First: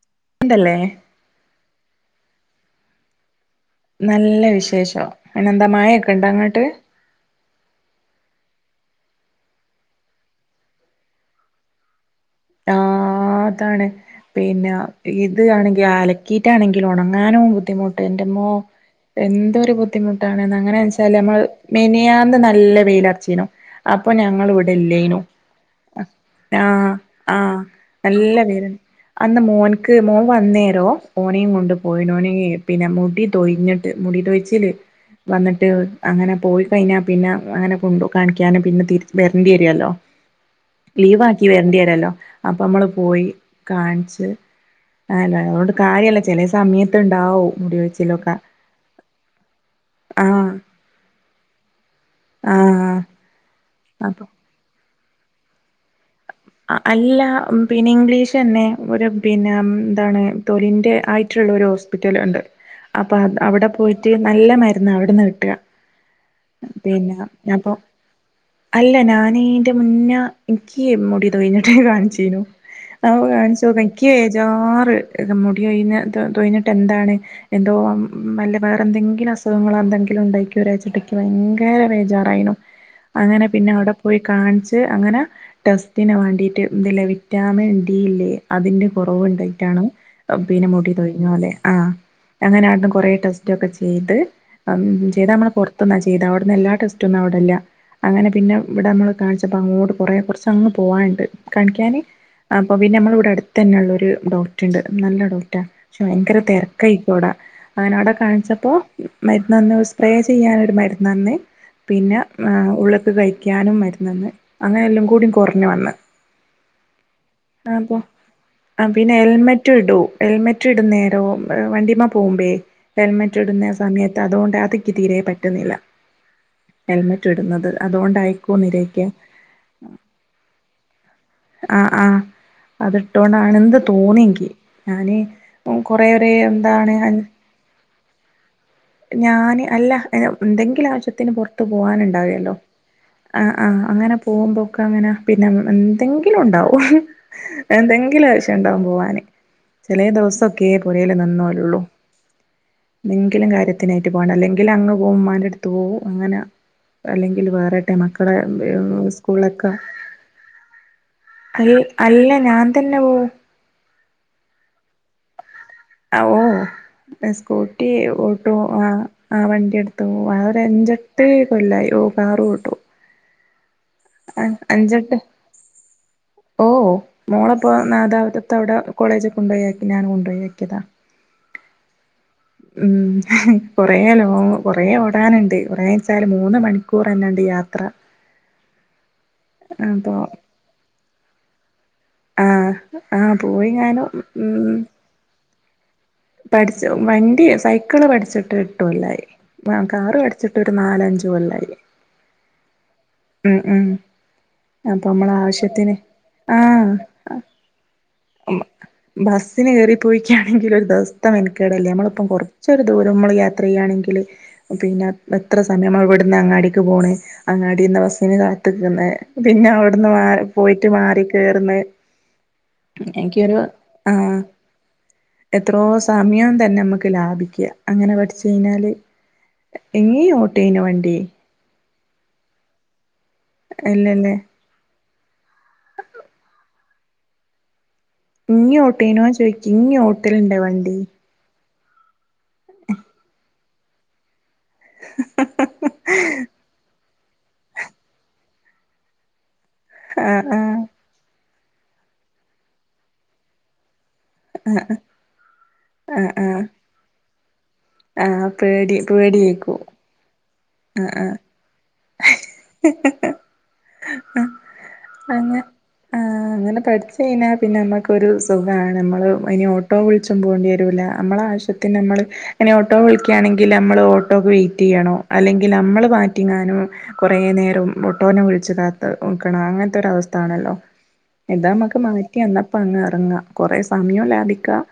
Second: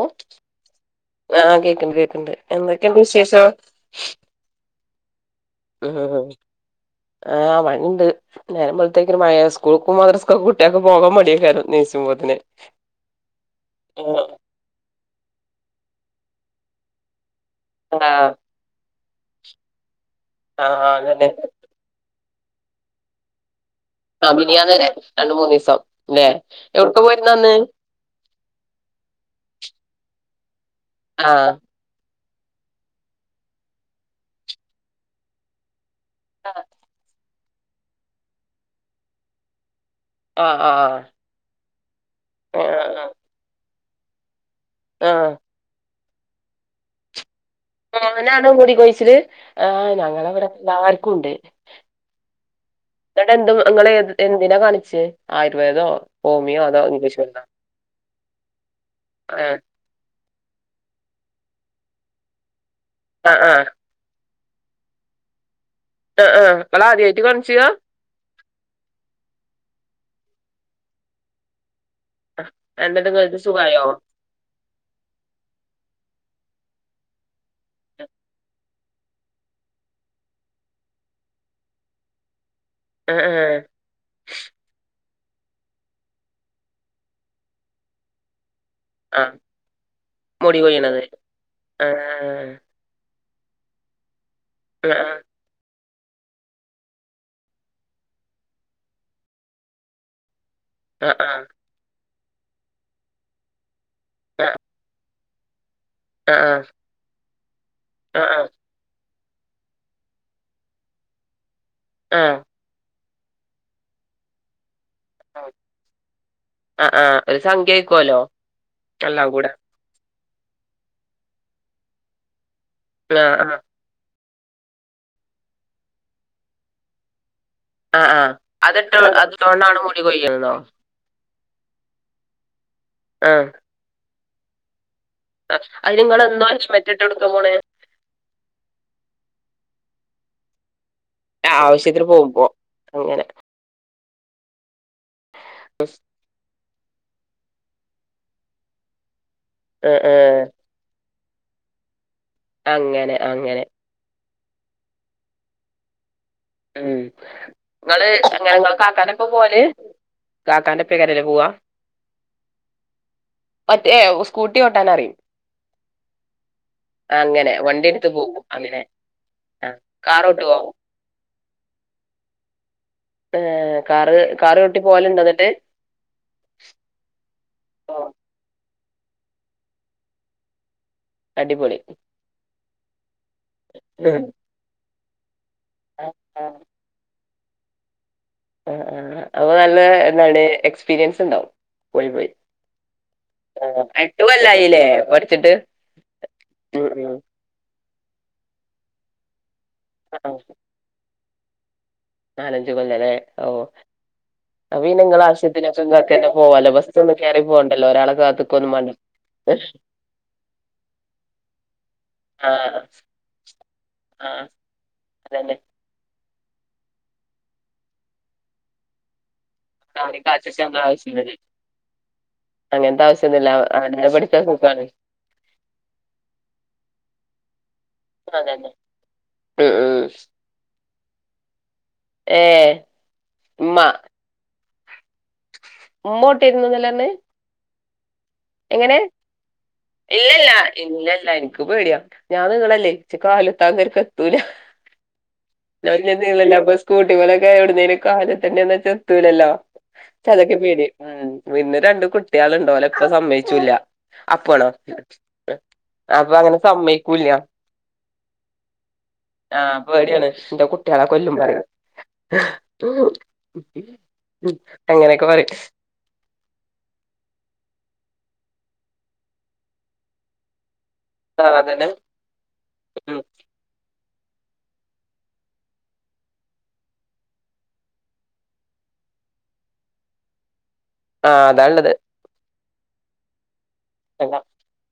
ഓഹ് എന്തല്ലേ ആഹ് കേക്കണ്ട് കേക്കണ്ട് എന്തൊക്കെണ്ട് വിശേഷം? നല്ല വിശേഷം പിനെന്താ ഉം മായൊക്കെണ്ടോ അങ്ങട്ട്? ആഹ് മയ ഇണ്ട് നേരം വെളുത്തേക്ക് ഒരു മഴയായ് സ്കൂൾക്ക് കുട്ടികൾകൊക്കെ പോകാൻ മടിയേക്കാരം നേിച്ചുമ്പോത്തിന് ആഹ് അതാണ് പിന്നെ ഇത് ആണെങ്കിൽ അലക്കിട്ടാണെങ്കിൽ ഉണങ്ങാനും ബുദ്ധിമുട്ട് ആഹ് എന്റെമ്മോ എന്തൊരു ബുദ്ധി - ബുദ്ധിമുട്ടാണ് അങ്ങനെ ആഹ് വെച്ചാല് അതന്നെ നമ്മള് മെനിയാന്ന് നല്ല വെയിയിലർച്ചീനു അപ്പൊ ആഹ് ഞങ്ങള് മിനിയാന്ന് ഇവിടെ വരെ ഇല്ലേയ്നു രണ്ട് മൂന്ന് ദിവസം ല്ലേ ആഹ് എവിട്ക്കാ പോയിരുന്നെ അന്ന് ആഹ് നല്ല വെയ്ല് അന്ന് മോൻക്ക് മോൻ വന്നേരോ ആഹ് ഓനെയും കൊണ്ട് പോയിനോന പിന്നെ മുടി തൊയ്ഞ്ഞിട്ട് മുടി തൊയ്ച്ചില് വന്നിട്ട് അങ്ങനെ പോയി കഴിഞ്ഞാൽ പിന്നെ അങ്ങനെ കൊണ്ടു കാണിക്കാനും പിന്നെ തി വരേണ്ടി വരുല്ലോ ആഹ് ആഹ് ലീവ് ആക്കി വരേണ്ടി വരല്ലോ അപ്പൊ നമ്മള് ആഹ് പോയി കാണിച്ച് ആഹ് ആല്ല അതുകൊണ്ട് കാര്യല്ല ചില സമയത്ത് ഉണ്ടാവും മുടി കൊഴിച്ചിലൊക്കെ മോനാണോ മുടികൊഴിച്ചില് ആഹ് ഞങ്ങളവിടെ ആഹ് എല്ലാർക്കും ഉണ്ട് ആഹ് ഇങ്ങട്ട് എന്ത് നിങ്ങൾ അപ്പൊ എന്തിനാണ് കാണിച്ചേ ആയുർവേദോ ഹോമിയോ അതോ ഇംഗ്ലീഷ് അല്ല മരുന്നോ പിന്നെ ഇംഗ്ലീഷ് തന്നെ ഒരു പിന്നെ ആഹ് എന്താണ് തൊലിന്റെ ആയിട്ടുള്ള ഒരു ഹോസ്പിറ്റൽ ഉണ്ട് അപ്പൊ അ ആഹ് ആഹ് അവിടെ പോയിട്ട് റ്റ് നല്ല മരുന്ന് അവിടുന്ന് കിട്ടുക ആ ആഹ് ഇങ്ങള് ആദ്യ പിന്നെ മായിട്ട് കാണിച്ചാ ഞാപ്പൊ അല്ല ഞാനീ എന്റെ മുന്നേ എനിക്ക് മുടിത്ഴിഞ്ഞിട കാണിച്ച യ്നു അഹ് എന്നിട്ട് ആ പ്പൈ ഇങ്ങക്ക് കാണിച്ചോ സുഖായോ എന്നിക്ക് ജാറ് മുടി ഒഴിഞ്ഞ തൊഴിഞ്ഞട്ട് എന്താണ് എന്തോ മല്ല വേറെ എന്തെങ്കിലും അസുഖങ്ങൾ എന്തെങ്കിലും ഉണ്ടാക്കി ഒരാഴ്ച്ചിട്ടയ്ക്ക് ഭയങ്കര ബേജാറായിനോ ആഹ് അങ്ങനെ ആഹ് പിന്നെ അവിടെ പോയി കാണിച്ച് അങ്ങനെ ടെസ് ത്തിന് വേണ്ടിയിട്ട് ഇതില്ലേ വിറ്റാമിൻ ഡി ഇല്ലേ അതിൻ്റെ- കുറവ് ആഹ് ഉണ്ടായിട്ടാണ് പിന്നെ മുടി തെഴിഞ്ഞ അല്ലെ ആ ആഹ് അങ്ങനൊ കുറെ ടെസ്റ്റ് ഇതൊക്കെ ചെയ്ത് ആഹ് ചെയ്ത നമ്മള് പൊറത്ത് പുറത്തു നിന്ന് ചെയ്ത് അവിടെ നിന്ന് എല്ലാ ടെസ്റ്റ് ഒന്നും അവിടെ ഇല്ല അങ്ങനെ പിന്നെ ഇവിടൊന്നു കാണിച്ചപ്പോൾ അങ്ങോട്ട് കുറേ കുറച്ച് അങ്ങ് ആഹ് പോവാണ്ട് ആഹ് കാണിക്കാന് അപ്പൊ പിന്നെ നമ്മള ഇവിടെ അടുത്ത് തന്നെുള്ള- ഒരു ഡോക്റ് ഉണ്ട് നല്ല ഡോക്ടാ പക്ഷെ ആഹ് ഭയങ്കര ആഹ് തിരക്കായിക്കും അവിടാ അങ്ങനെ അവിടെ ആഹ് കാണിച്ചപ്പോ- മരുന്ന്ന്ന് സ്പ്രേ ചെയ്യാനൊരു മരുന്ന് നന്ന് പിന്നെ ആഹ് ആഹ് ഉളു - കഴിക്കാനും മരുന്ന് തന്ന് അങ്ങനെല്ലാം കൂടി ഇങ്ങനെ വന്ന് ആഹ് ആഹ് ഒരു സംഖ്യ ആ ആയിക്കോലോ പ്പെ പിന്നെ എല്ലാം കൂടെ ഹെൽമറ്റ് ഇടു ഹെൽമെറ്റ് ഇടുന്നേരോ വണ്ടിമെ പോകുമ്പേ ആഹ് ഹെൽമെറ്റ് ആഹ് ഇടുന്ന സമയത്ത് അതുകൊണ്ട് അതിക്ക് തീരേ പറ്റുന്നില്ല ഹെൽമെറ്റ് ഇടുന്നത് ആ ആ അതുകൊണ്ടായിക്കോന്നിരിക്കും അതിട്ടൊണ്ട അതിട്ടൊണ്ടാണോ മുടി കൊഴിയുന്നോ ആഹ് ആഹ് ആഹ് അത്ട്ടൊണ്ടാണ് എന്ത് തോന്നിയെങ്കി ഞാന് അതിന് കൊറെേ ഇങ്ങള് ഒരു എന്നോ ഹെൽമെറ്റ് എന്താണ് ഇട്ട് കൊടുക്കാൻ പോണെ ഞാന് അല്ല എന്തെങ്കിലും ആവശ്യത്തിന് പുറത്ത് ആവശ്യത്തിന് പോകുമ്പോ പോകാനുണ്ടാവല്ലോ അങ്ങനെ ആഹ് ആഹ് അങ്ങനെ പോകുമ്പോൾ ഒക്കെ അങ്ങനെ പിന്നെ എന്തെങ്കിലും ങ്കിലും ഉണ്ടാവും എന്തെങ്കിലും ആവശ്യ ഉണ്ടാകും പോവാന് ആഹ് ചെലെ ആഹ് ദിവസ- ക്കെപുരേൽ നിന്നോലുള്ളൂ അങ്ങനെ എന്തെങ്കിലും അങ്ങനെ കാര്യത്തി- ത്തിനായിട്ട് പോകണം അല്ലെങ്കിൽ അങ്ങ് പോകും ഉമ്മന്റെ അടുത്ത് പോകും അങ്ങനെ ഉം അല്ലെങ്കിൽ വേറെട്ടെ ഇങ്ങള് മക്കളെ സ്കൂളൊക്കെ കാക്കന്റെപ്പ് രേലേക്കാ പോവാ അൽ അല്ല ഞാൻ തന്നെ പോവും മറ്റേ സ്കൂട്ടി ഓട്ടാൻ അറിയും ഓ... അങ്ങനെ വണ്ടി സ്കൂട്ടി എടുത്ത് പോകും ഓട്ടോ അങ്ങനെ ആഹ് ആഹ് ആ വണ്ടിയ എടുത്തു പോവും ആ കാറോട്ട് ഒരു പോകും എൻഞ്ച- തേ കൊല്ലായി ഓ കാറും ഓട്ടോ ഏഹ് കാറ് കാറ് ഓട്ടി അഞ്ചെട്ട് പോവലുണ്ടോ ന്നട്ട് ഓ മോളെപ്പോ നാഥാപുരത്തത്തെ അവിടെ കോളേജ് കൊണ്ടയി ഞാൻ കൊണ്ടുയി ആക്കിയതാ അടിപൊളി ഉം കൊറ ഉം. ലോങ് കൊറെ ഓടാനുണ്ട് ആ കുറേച്ചാല് ആ മൂന്ന് മണിക്കൂർ അന്നെ എണ്ട് യാത്ര ആഹ് ആഹ് അപ്പ നല്ല അപ്പൊ എന്താണ് എക്സ്പീരിയൻസ് ണ്ടാവും പോയി പോയി ആ ആ പോയി ആഹ് ഞാനും എട്ട് കൊല്ല ആയില്ലേ പഠിച്ചിട്ട് ഉം പഠിച്ച ഉം വണ്ടി സൈക്കിള് പഠിച്ചിട്ട് എട്ട് കൊല്ലായി അ കാറ് ആ, പഠിച്ചിട്ട് ക്ക് നാലഞ്ച് കൊല്ലായി നാലഞ്ച് കൊല്ലല്ലേ ഓ ഉം ഉം അപ്പ ഇന അപ്പൊ നിങ്ങളാ നമ്മള ആവശ്യത്തിന് ഒക്കെ ങ്ങക്ക്ന്നെ പോവല്ലോ ആഹ് ബസ്സ ഒന്നും കേറി പോണ്ടല്ലോ ഒരാളെ കാത്ത് ഇക്കൊന്നും വേണ്ട ബസ്സിന് കയറിപ്പോയിക്ക ആണെങ്കിലുണ്ടോ തം മെനക്കേട് അല്ലേ അമ്മള് ഒപ്പം ആ കൊറച്ച് ഒരു ദൂരം ഞമ്മള് യാത്ര ചെയ്യുക ആണെങ്കില് ആ പിന്നെ അതന്നെ എത്ര സ- തന്നെമ്മ ഇവുടുന്ന് അങ്ങാടിക്ക് പോണ് അങ്ങാടിന്ന് ബസിന് കാതിക്കിന്ന് തിന്നേ അവ ഇവിടന്ന് അവരെ മാ കാത്തിക്കേണ്ട പോയിട്ട് മാറി ആവശ്യമില്ലല്ലേ കേറ്ന്ന് അങ്ങനത്തെ ആവശ്യം ഒന്നും ഇല്ല അഅ അവനേന് പഠിച്ച കുപ്പാണ് എത്രോ സമയം തന്നെ മക്ക് ലാഭിക്കാം അങ്ങനെ പഠിച്ച് അതന്നെ കഴിഞ്ഞാല് ഉം ഉം എങ്ങി ഓട്ടെന വണ്ടി ഏഹ് ഇല്ല അല്ലേ മുമോട്ടിരുന്നു ന്നല്ലേ അറിഞ്ഞെ ഇങ്ങി എങ്ങനെ ഓട്ടേനോ ചോദിക്കും ഇങ്ങി ഇല്ലല്ല ഓട്ടലുണ്ടോ വണ്ടി ഇല്ലല്ലായിരി ക്ക് പേടിയാ ഞാന് നീളല്ലേ ച് കാല് താനേരിക്കെത്തൂല അല്ല പിന്നെനീളല്ലപ്പപിന്നെ സ്കൂ തി പോലക്കെ എവിടുന്നേലും കാലത്തണ്ടന്ന് വെന്ന ച്ചു ന്നെത്തൂലല്ലോ ആഹ് ചതൊക്കെ ആഹ് പേടി ഉം വിന്ന രണ്ട് കുട്ടിആള്ണ്ട് ഓല് എപ്പ സമ്മയിച്ചൂല്ല അപ്പ ആണോ ആ ആഹ് അപ്പ അങ്ങനെ ആഹ് സമ്മയിക്കൂല്ല ആഹ് പേടി ആഹ് പേടിയേക്കും പേടിയാണ് എന്റെ കുട്ടികളെ ആഹ് കൊല്ലും ആഹ് പറയും അങ്ങനെ ഒക്കെ പറയും അങ്ങ ആഹ് അങ്ങനെ പഠിച്ചു കഴിഞ്ഞാ പിന്നെ അമക്ക് ഒരു സുഖാണ് അമ്മള് ഇനി ഓട്ടോ വിളിച്ചും പോണ്ടി വരുല്ല അമ്മള ആ അതന്നെ ആവശ്യത്തിന് നമ്മള് എന്നെ ഓട്ടോ ഉം വിളിക്കയാണെങ്കി എങ്കില് അമ്മള് ഓട്ടോക്ക് വെയിറ്റ്യ്യണോ അല്ലെങ്കി അമ്മള് മാറ്റിങ്ങാനോ കൊറെ നേരം ഒട്ടോനെ വിളിച്ച് കാത്ത് ഇക്കണം അങ്ങനത്തെ ഒര അവസ്ഥ ആണല്ലോ ആ അതാള്ളത് എതാമക്ക് മാറ്റി അന്നപ്പ അങ്ങ് ഇറങ്ങ കൊറെ സമയോം അപ്പൊ ലാഭിക്കാം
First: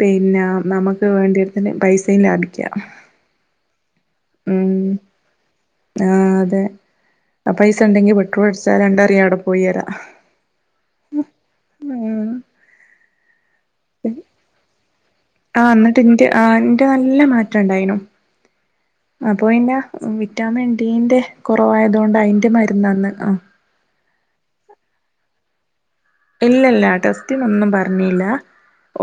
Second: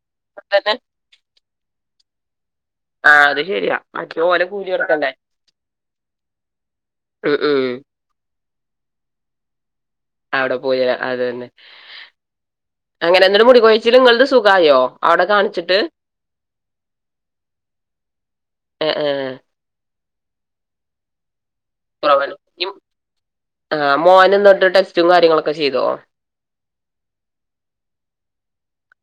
പിന്നെ തന്നെ നമക്ക് വേണ്ടിടത്തി്ന് പൈസയ ലാഭി ആഹ് അത് ശരിയ മറ്റേ ഓലെ കൂലി ഉം ഒടുക്കണ്ടേ ആഹ് അതെ ആ പൈസ ഉണ്ടെങ്കി പെട്രോൾ അടിച്ചാൽ രണ്ട് അറിയാം എവിടെ പോയിര അവിടെ പോയി അത് എന്നെ അങ്ങനെ എന്ന മുടി കൊയ്യില് നിങ്ങളത് സുഖയോ ആഹ് ന്നിട്ട് ന്റെ ആഹ് ന്റെ നല്ല മാറ്റ ണ്ടായിനു ഏ ഏ അപ്പൊ പിന്ന വിറ്റാമിൻ ഡീന്റെ കൊറവ് ആയത് കൊണ്ട് അയ്യിന്റെ മരുന്ന് അന്ന് ആഹ് ആഹ് മോന് ഇന്നട്ട് ടെസ്റ്റും കാര്യങ്ങളൊക്കെ ചെയ്തോ ഇല്ല ഇല്ല ടെസ്റ്റിന് ഒന്നും പറഞ്ഞില്ല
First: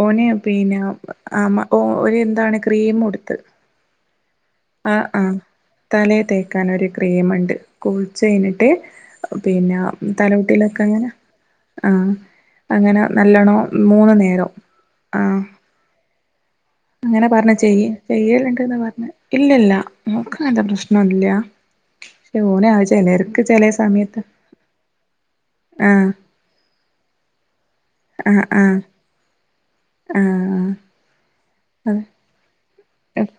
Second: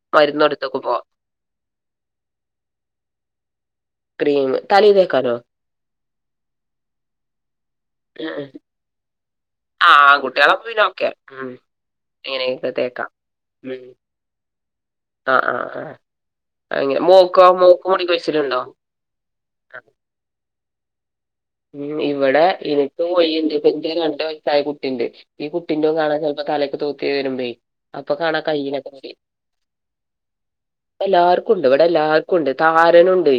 ഓന് മരുന്ന് പിന്നെ അ കൊടുത്തക്കുമ്പോ ആഹ് മ്മ ഒ ഒര് എന്താണ് ക്രീം ഒടുത്ത് ക്രീം തലെ തെക്കാലോ തലയെ തേക്കാൻ ഒരു ക്രീമണ്ട് കുളിച്ച് ഉം ഉം. കഴിഞ്ഞിട്ട് പിന്നെ തലോട്ടിലോഒക്കെ ങ്ങന ആഹ് ആഹ അങ്ങനെ നല്ലോണ്ണ മൂന്ന് നേരം ആഹ് ആഹ് ആഹ് അങ്ങനെ മോക്കോ മോക്ക് മടിക്ക് വെച്ചിട്ടുണ്ടോ ഇല്ല ഇല്ല മോക്ക് അങ്ങനത്തെ പ്രശ്നോ ഒന്നും ഇല്ല ഉ ഇവിടെ എനിക്ക് കൊയ്യി ഇണ്ട് ഇപ്പ എന്റെ രണ്ട സമയത്ത് വയസ്സായ കുട്ടിയുണ്ട് ഈ കുട്ടിന്റെ ആഹ് കാണാൻ സ ഇപ്പൊ കലക്കേ തൂക്കി ഇടുമ്പ അപ്പൊ കാണാ ആഹ് ആഹ് കയ്യിന് ഒക്കെ മുടി ആഹ് എല്ലാർക്കു ഒണ്ട് ഇവിടെ അതെ എല്ലാർക്കും ഒണ്ട് താരൻ ഉണ്ടേ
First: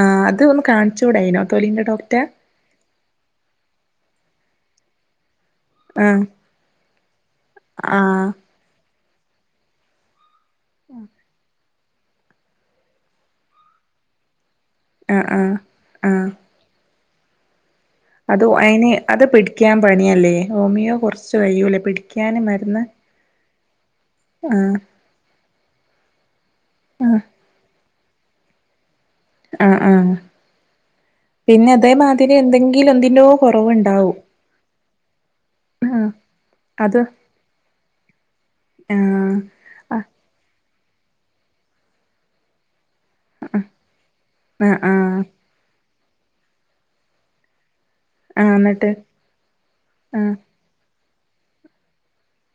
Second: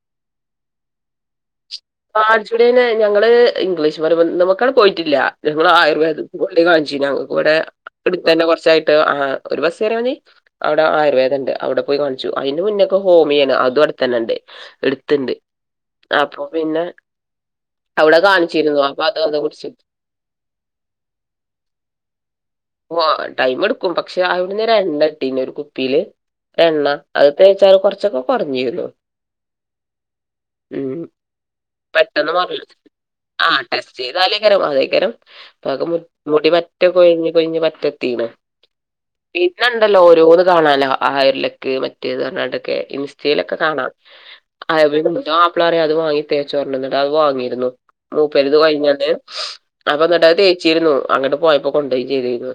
ആഹ് അത് ഒന്ന് കാണിച്ചുടെ അയ്യിന് തൊലിന്റെ ഡോ കാണിച്ചുടേ ഞങ്ങള് ഇംഗ്ലീഷ് മരുന്ന് നോക്കാൻ പോയിട്ടില്ല ഞങ്ങൾ ആയുർവേദ ആഹ് [unintelligible] കൂടെ ആഹ് തന്നെ കുറച്ചായിട്ട് ഒരു ബസ് കേറിയ മതി അവിടെ ആയുർവേദം ഉണ്ട് അവിടെ പോയി കാണിച്ചു അതിന്റെ മുന്നൊക്കെ ഹോമിയയാണ് അതും അടത്തുതന്നെണ്ട് ആഹ് അടുത്തുണ്ട് ആഹ് ആഹ് അപ്പൊ പിന്നെ അവിടെ അത് കാണിച്ചിരുന്നു അയ്യിന് അപ്പൊ അത് കുടിച്ചു പിടിക്കാൻ പണിയല്ലേ ഹോമിയോ കൊറച്ച് കഴിയൂല്ലേ പിടിക്കാന് മരുന്ന് ഓ ടൈം എടുക്കും പക്ഷെ അവിടുന്ന് ആഹ് രണ്ടായിട്ടാന്നെ ഒരു കുപ്പിയില് എണ്ണ ആഹ് അത് തേച്ചാൽ കുറച്ചൊക്കെ കൊറഞ്ഞുവരും ആഹ് ആഹ് പിന്നെ പെട്ടെന്ന് അതേമാതിരി പറഞ്ഞ് എന്തെങ്കിലും എന്തിന്റോ ആ ടെസ്റ്റ് കുറവുണ്ടാവും ചെയ്താല് ആഹ് [unintelligible] [unintelligible] അത് കൊയിഞ്ഞ് കൊയിഞ്ഞ് [unintelligible] ആഹ് പിന്നെ ഉണ്ടല്ലോ ഓരോന്ന് കാണലാ ഹയർലക്ക് മറ്റേത് എന്താണ്ടൊക്കെ ഇൻസ് റ്റയിലൊക്കെ കാണാം അ ആഹ് ആഹ് ആപ്പിളാര് അത് വാങ്ങി തേച്ചോണ്ടിരുന്നിട്ട് അത് വാങ്ങിരുന്നു ആഹ് മൂപ്പരുത് എന്നിട്ട് കഴിഞ്ഞട്ട് അപ്പൊ ആഹ് എന്നിട്ടത് തേ ച്ചിരുന്നു അങ്ങോട്ട് പോയപ്പോ കൊണ്ടോയി ചെയ്തിരുന്നു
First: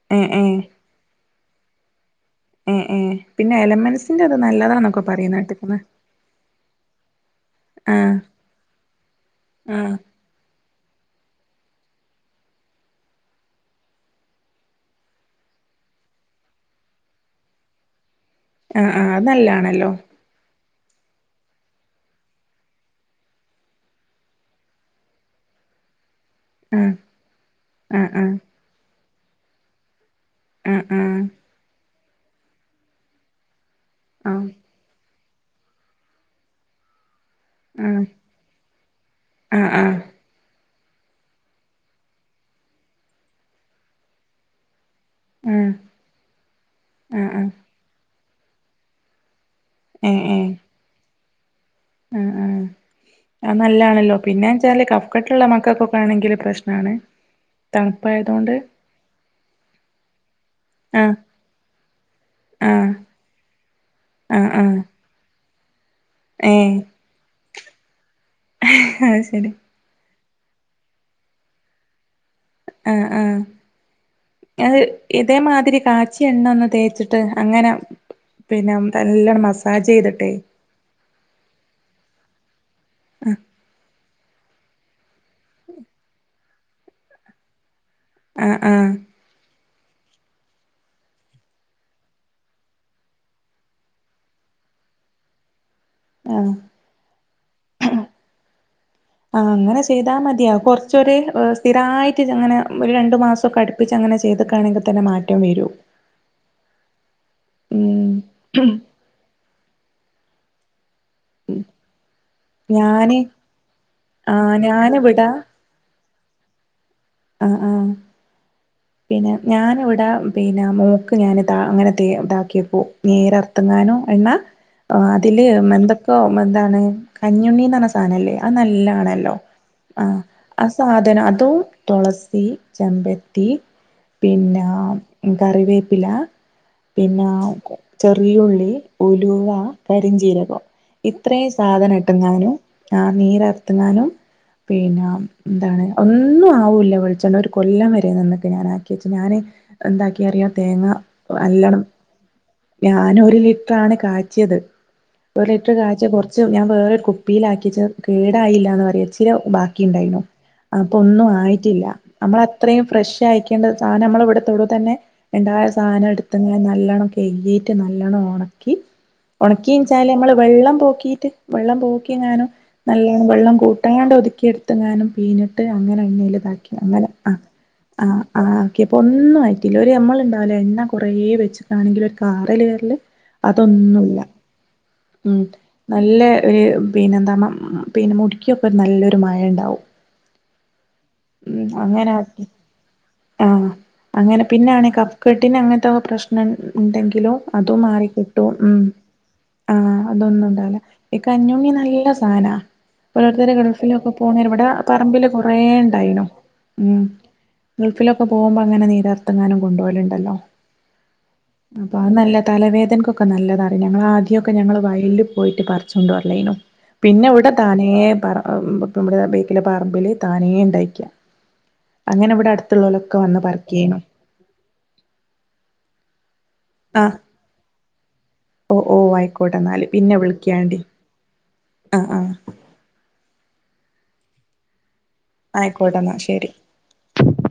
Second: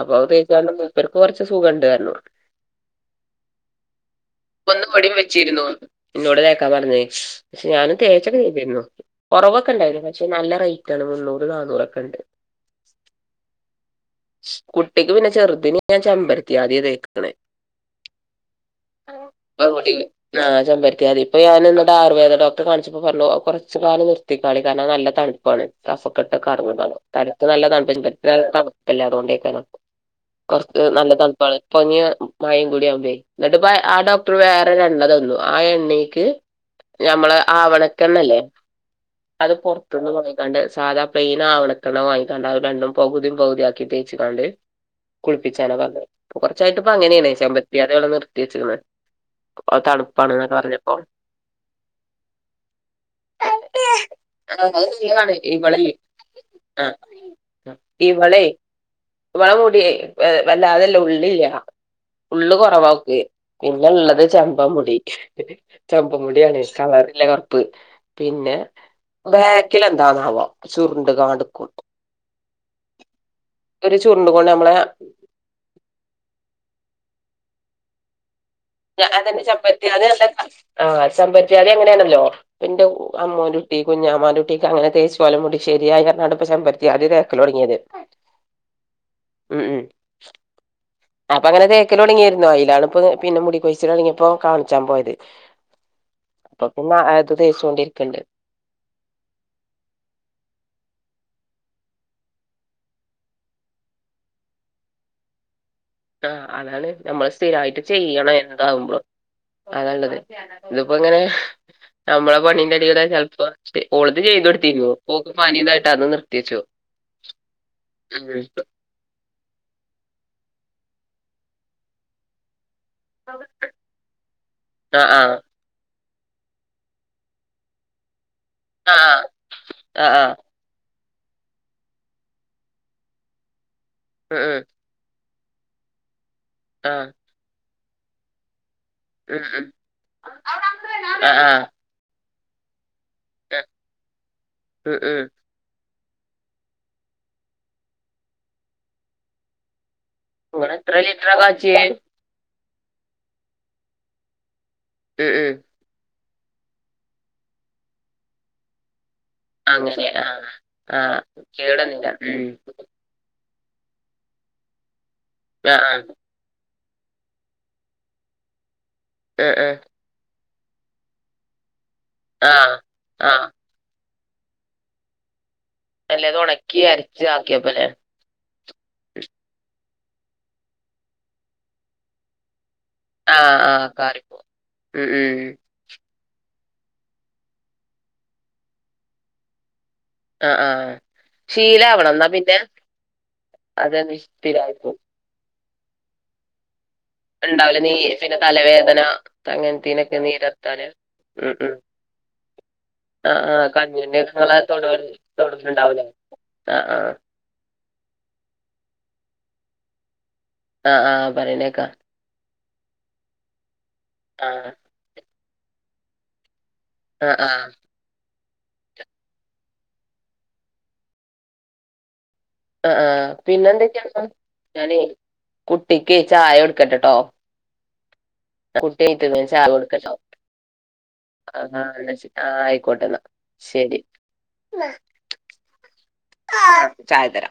അപ്പൊ അത് ഏഹ് ഏഹ് തേക്കാൻ കൊണ്ട് ഇവർക്ക് കുറച്ച് സുഖം ഉണ്ടായിരുന്നു ഏഹ് ഏഹ് പിന്നെ എലമെൻസിന്റെ അത് ഒന്ന് നല്ലതാന്നൊക്കെ ഇവിടേം പറയുന്ന വെച്ചിരുന്നു കേട്ട്ക്ക്ണ് എന്നോട് തേക്കാൻ പറഞ്ഞ് ഞാനും ആഹ് തേച്ചൊക്കെ ചെയ്തിരുന്നു കൊറവൊക്കെ ആഹ് ഉണ്ടായിരുന്നു പക്ഷെ നല്ല റേറ്റാണ് മുന്നൂറ് നാന്നൂറൊക്കെ ഉണ്ട് കുട്ടിക്ക് പിന്നെ ചെറുതിന് ഞാൻ ചെമ്പരത്തി ആദിയേ തേക്കുനതേ ആഹ് ആഹ് അത് നല്ലാണല്ലോ [unintelligible] ആ ചെമ്പരത്തി ആദി ഇപ്പം ഞാൻ എന്നിട്ട് ആയുർവേദ ഡോക്ടറെ കാണിച്ചപ്പോ പറഞ്ഞു കുറച്ചു കാലം നിർത്തി തളി കാരണം അത് നല്ല തണുപ്പാണ് കഫക്കെട്ട് കാണുന്നു ആഹ് പറഞ്ഞ് തലയ്ക്ക് നല്ല ആഹ് തണുപ്പും [unintelligible] പൊറത്ത് ആഹ് നല്ല ആഹ് തണുപ്പാണ് [unintelligible] മയയും കൂടി ആവുമ്പഴേ എന്നിട്ടിപ്പ ആ ഡോക്ടർ ആഹ് വേറൊരു എണ്ണ തന്നു ആ എണ്ണക്ക് ഞമ്മളെ ആഹ് ആവണക്കെണ്ണയില്ലേ അത് ആഹ് ആഹ് ആഹ് പൊറത്തുന്ന് വാങ്ങി ക്കണ്ട് സാദാ പ്ലെയിൻ ആവിണക്കെണ്ണ വാങ്ങിക്കാണ്ട് അത് രണ്ടും പകുതിയും പകുതിയും ആക്കി തേച്ചുകൊണ്ട് ആഹ് കുളിപ്പിച്ചാനതുകൊണ്ട് കുറച്ചായിട്ട് ഇപ്പൊ അങ്ങനെയാണ് ആഹ് ആഹ് ചെമ്പരത്തി അതാണ് നിർത്തി വെച്ചേക്കുന്നത് അത് തണുപ്പാണെന്നു പറഞ്ഞപ്പോ ഉം ഉം അത് ആഹ് നല്ലാണല്ലോ പിന്നേ അത് വച്ചാല് നല്ലതാണ് കഫക്കെട്ടുള്ള മക്കൾക്കൊക്കെയാണെങ്കിൽ പ്രശ്നമാണ് ഇവളേ ഇവള മൂടി വ വല്ലാതെ ആഹ് ഉള്ളില്ല ഉള്ള് കൊറവാ ആഹ് അവക്ക് പിന്നെ ഉള്ളത് ആഹ് ആഹ് ചെമ്പൻമുടി ചെമ്പൻ മുടിയാണ് ഏഹ് കളറില്ല കറുപ്പ് പിന്നെ അത് ബാ ശരി ക്കില് എന്താന്നാവോ ചുരുണ്ട് കെടക്കും ആഹ് മുടി ചുരുണ്ട് കൊണ്ട് നമ്മളെ അതേ മാതിരി കാച്ചി എണ്ണ ഒന്ന് തേച്ചിട്ട് അങ്ങനെ പിന്നെ നല്ല മസാജ് ചെയ്തിട്ടേ ആ ചെമ്പരത്തി ആതി അങ്ങനെയാണല്ലോ എന്റെ അമ്മോന്റെ കുട്ടി കുഞ്ഞാമാന്റെ കുട്ടി ട്ടിക്ക് അങ്ങനെ തേച്ച് [unintelligible] ആ ആ ഉം ഉം അപ്പൊ അങ്ങനെ തേക്കല് തുടങ്ങിയായിരുന്നു അതിലാണ് ഇപ്പൊ പിന്നെ മുടി കൊഴിച്ചില് തുടങ്ങിയപ്പോ കാണിച്ചാൻ പോയത് ആഹ് ഇപ്പൊ പിന്നെ അത് തേച്ചോണ്ടിരിക്കണ്ട് ആ അങ്ങനെ ചെയ്താൽ മതിയാകും കൊറച്ചൊരു സ്ഥിരായിട്ട് അങ്ങനെ ഒരു രണ്ടു മാസം ഒക്കെ അടു പ്പിച്ച് അങ്ങനെ ചെയ്തിക്കാണെങ്കിൽ തന്നെ മാറ്റം വരും ആ അതാണ് നമ്മൾ സ്ഥിരായിട്ട് ഉം ചെയ്യണം എന്താവുമ്പോൾ അതാ ഉള്ളത് ഇതിപ്പോ അങ്ങനെ നമ്മള പണീന്റെടേൽകൂടെ ഞാന് ചെലപ്പോ ഓള് ആഹ് [unintelligible] ഞാന് ഇവിടാ ഓക്ക് പനിയുണ്ടായിട്ട് അന്ന് നിർത്തി വച്ചു ആ ആ പിന്നെ ഞാന് ഇവിടെ പിന്നെ മോക്ക് ഞാനിത അങ്ങനെ തെ ഇതാക്കിയപ്പോ നീരർത്തുങ്ങാനോ എണ്ണ ആഹ് അതില് എന്തൊക്കോ എന്താണ് കഞ്ഞുണ്ണിന്ന് സാനല്ലേ അത് നല്ലെ ആഹ് ആണല്ലോ ആ ആഹ് ആഹ് ആഹ് ആ സാധനം അതും തുളസി ചെമ്പരുത്തി ഉം ഉം പിന്നെ കറിവേപ്പില ആഹ് പിന്നെ ചെറിയുള്ളി ഉം ഉലുവ ഉം കരിഞ്ചീരകം ആഹ് ഇത്രയും ആഹ് സാധനം ഇിട്ടുങ്ങാനു ആ് നീരർത്തുങ്ങാനും ഉം പിന്നെ ഉം എന്താണ് ഒന്നും ആ ഉല്ല വൊളിച്ചെണ്ണ ഒരു കൊല്ലം വരെ നിന്നിക്ക് ഞാൻ ആക്കിയ വച്ച് ഞാന് എന്താക്കി അറിയോ ഇങ്ങള് തേങ്ങ എത്ര ലിറ്ററാ വല്ലണം കാച്ചിയേ ഞാൻ ഒരു ലിറ്ററാണ് കാച്ചിയത് ഉം ഒരു ഉം ലിറ്റർ കാച്ചിയാ കൊറ ച്ച് ഞാൻ വേറൊരു കുപ്പിയില് ആക്കിച്ചാ കേടായില്ലാന്ന് പറിയ പിന്നെ ബാക്കി അങ്ങനെ ഉണ്ടായിനു ആഹ് അപ്പൊ ആഹ് ഒന്നും ആയി ട്ടില്ല കേടന്നില്ല നമ്മള് ഉം അത്രയും ഫ്രഷായിക്കേണ്ട സാനമ്മള് ഇവിടുത്തോടു തന്നെ ഉണ്ടായ ആഹ് സാധനം എടു ത്ത്ങ്ങനെ നല്ലവണം കെഴികീട്ട് നല്ലവണം ഒണക്കി ആഹ് ആഹ് ഒണക്കിച്ചാൽ നമ്മള് വെള്ളം പോക്കിട്ട് വെള്ളം പോക്കിങ്ങാനോ ആഹ് ആഹ് നല്ലോണം ആഹ് വെള്ളം കൂട്ടാണ്ട് ഒതുക്കിയെടു ത്തങ്ങാനും പീനിട്ട് അങ്ങനെ അല്ലത് എണ്ണൽതാക്കി ഒണക്കി അങ്ങനെ അരച്ച് ആ ആക്കിയപ്പല്ലേ ആ ആക്കിയപ്പൊ ഒന്നും ആയിട്ടില്ല ഒരു നമ്മള് ഉണ്ടാവില്ലെ എണ്ണ കുറേ വെച്ചിക്കാണെങ്കിലൊരു കാറല് വെരല് ആഹ് ആഹ് അതൊന്നൂല്ല കാറിപ്പോ ഉം നല്ല ഒരു പിന്നെ എന്താ പിന്നെ മുടിക്കൊക്കെ ഒരു നല്ലൊരു മയണ്ടാവും ആ ആ ഉം അങ്ങനാക്കി ആഹ അതന്നെ അങ്ങനെ പിന്നാണ് സ്ഥിരായിപ്പോവും കഫ കെട്ടിനങ്ങനത്തെ പ്രശ്നം ഉണ്ടെങ്കിലോ ഇണ്ടാവൂല അതും നീ പിന്നെ മാറിക്കിട്ടും ഉ തലവേദന ആ അങ്ങനത്തീനൊക്കെ അതൊന്നുംണ്ടാവില്ല നീരെർത്താന് ഈ ഉം കഞ്ഞുണ്ണി ഉം നല്ല സാനാ ആഹ് ഓരോരുത്തരു ആഹ് ഗൾഫിലൊക്കെ കഞ്ഞിന്റെ ഒക്കെ പോണെ ഇങ്ങളെ ഇവിടെ തൊടൂല് പറമ്പില് കുറേണ്ടാ തൊടൂല്ണ്ടാവൂലേ യിണൊ ആഹ് ഉ ആഹ് ഗൾഫിലൊക്കെ പോകുമ്പോ അങ്ങനെ നീരർത്തങ്ങാനും കൊണ്ടുപോലുണ്ടല്ലോ ആഹ് ആഹ് പറയ്ണേക്കാ അപ്പൊ അത് നല്ല തലവേദനക്കൊക്കെ നല്ലതാണ് ഞങ്ങള് ആദ്യമൊക്കെ ആഹ് ഞങ്ങള് വയലില് പോയിട്ട് പറച്ചൊണ്ടോരലേനു പിന്നെ ആഹ് ഇവിടെ ആഹ് താനേ പറ ഇമ്മടെ ബേക്കിലെ പറമ്പിൽ താനെ ഇണ്ടായേക്ക അങ്ങനെ ഇവിടെ അടു ത്തുള്ളോലൊക്കെ വന്ന് പറിക്കേനു ഞനെ കുട്ടിക്ക് ചായ കൊടുക്കട്ടെട്ടോ ആഹ് ഓ ഓ കുട്ടി എണീറ്റു ഞാൻ ആയിക്കോട്ടെ ചായ എന്നാല് പിന്നെ കൊടുക്കട്ടെട്ടോ വിളിക്കാണ്ടി ആഹ് ആഹ് ആ ആയിക്കോട്ടെന്നാ ശരി ആയിക്കോട്ടെ എന്നാ ശരി ചായ്തരാ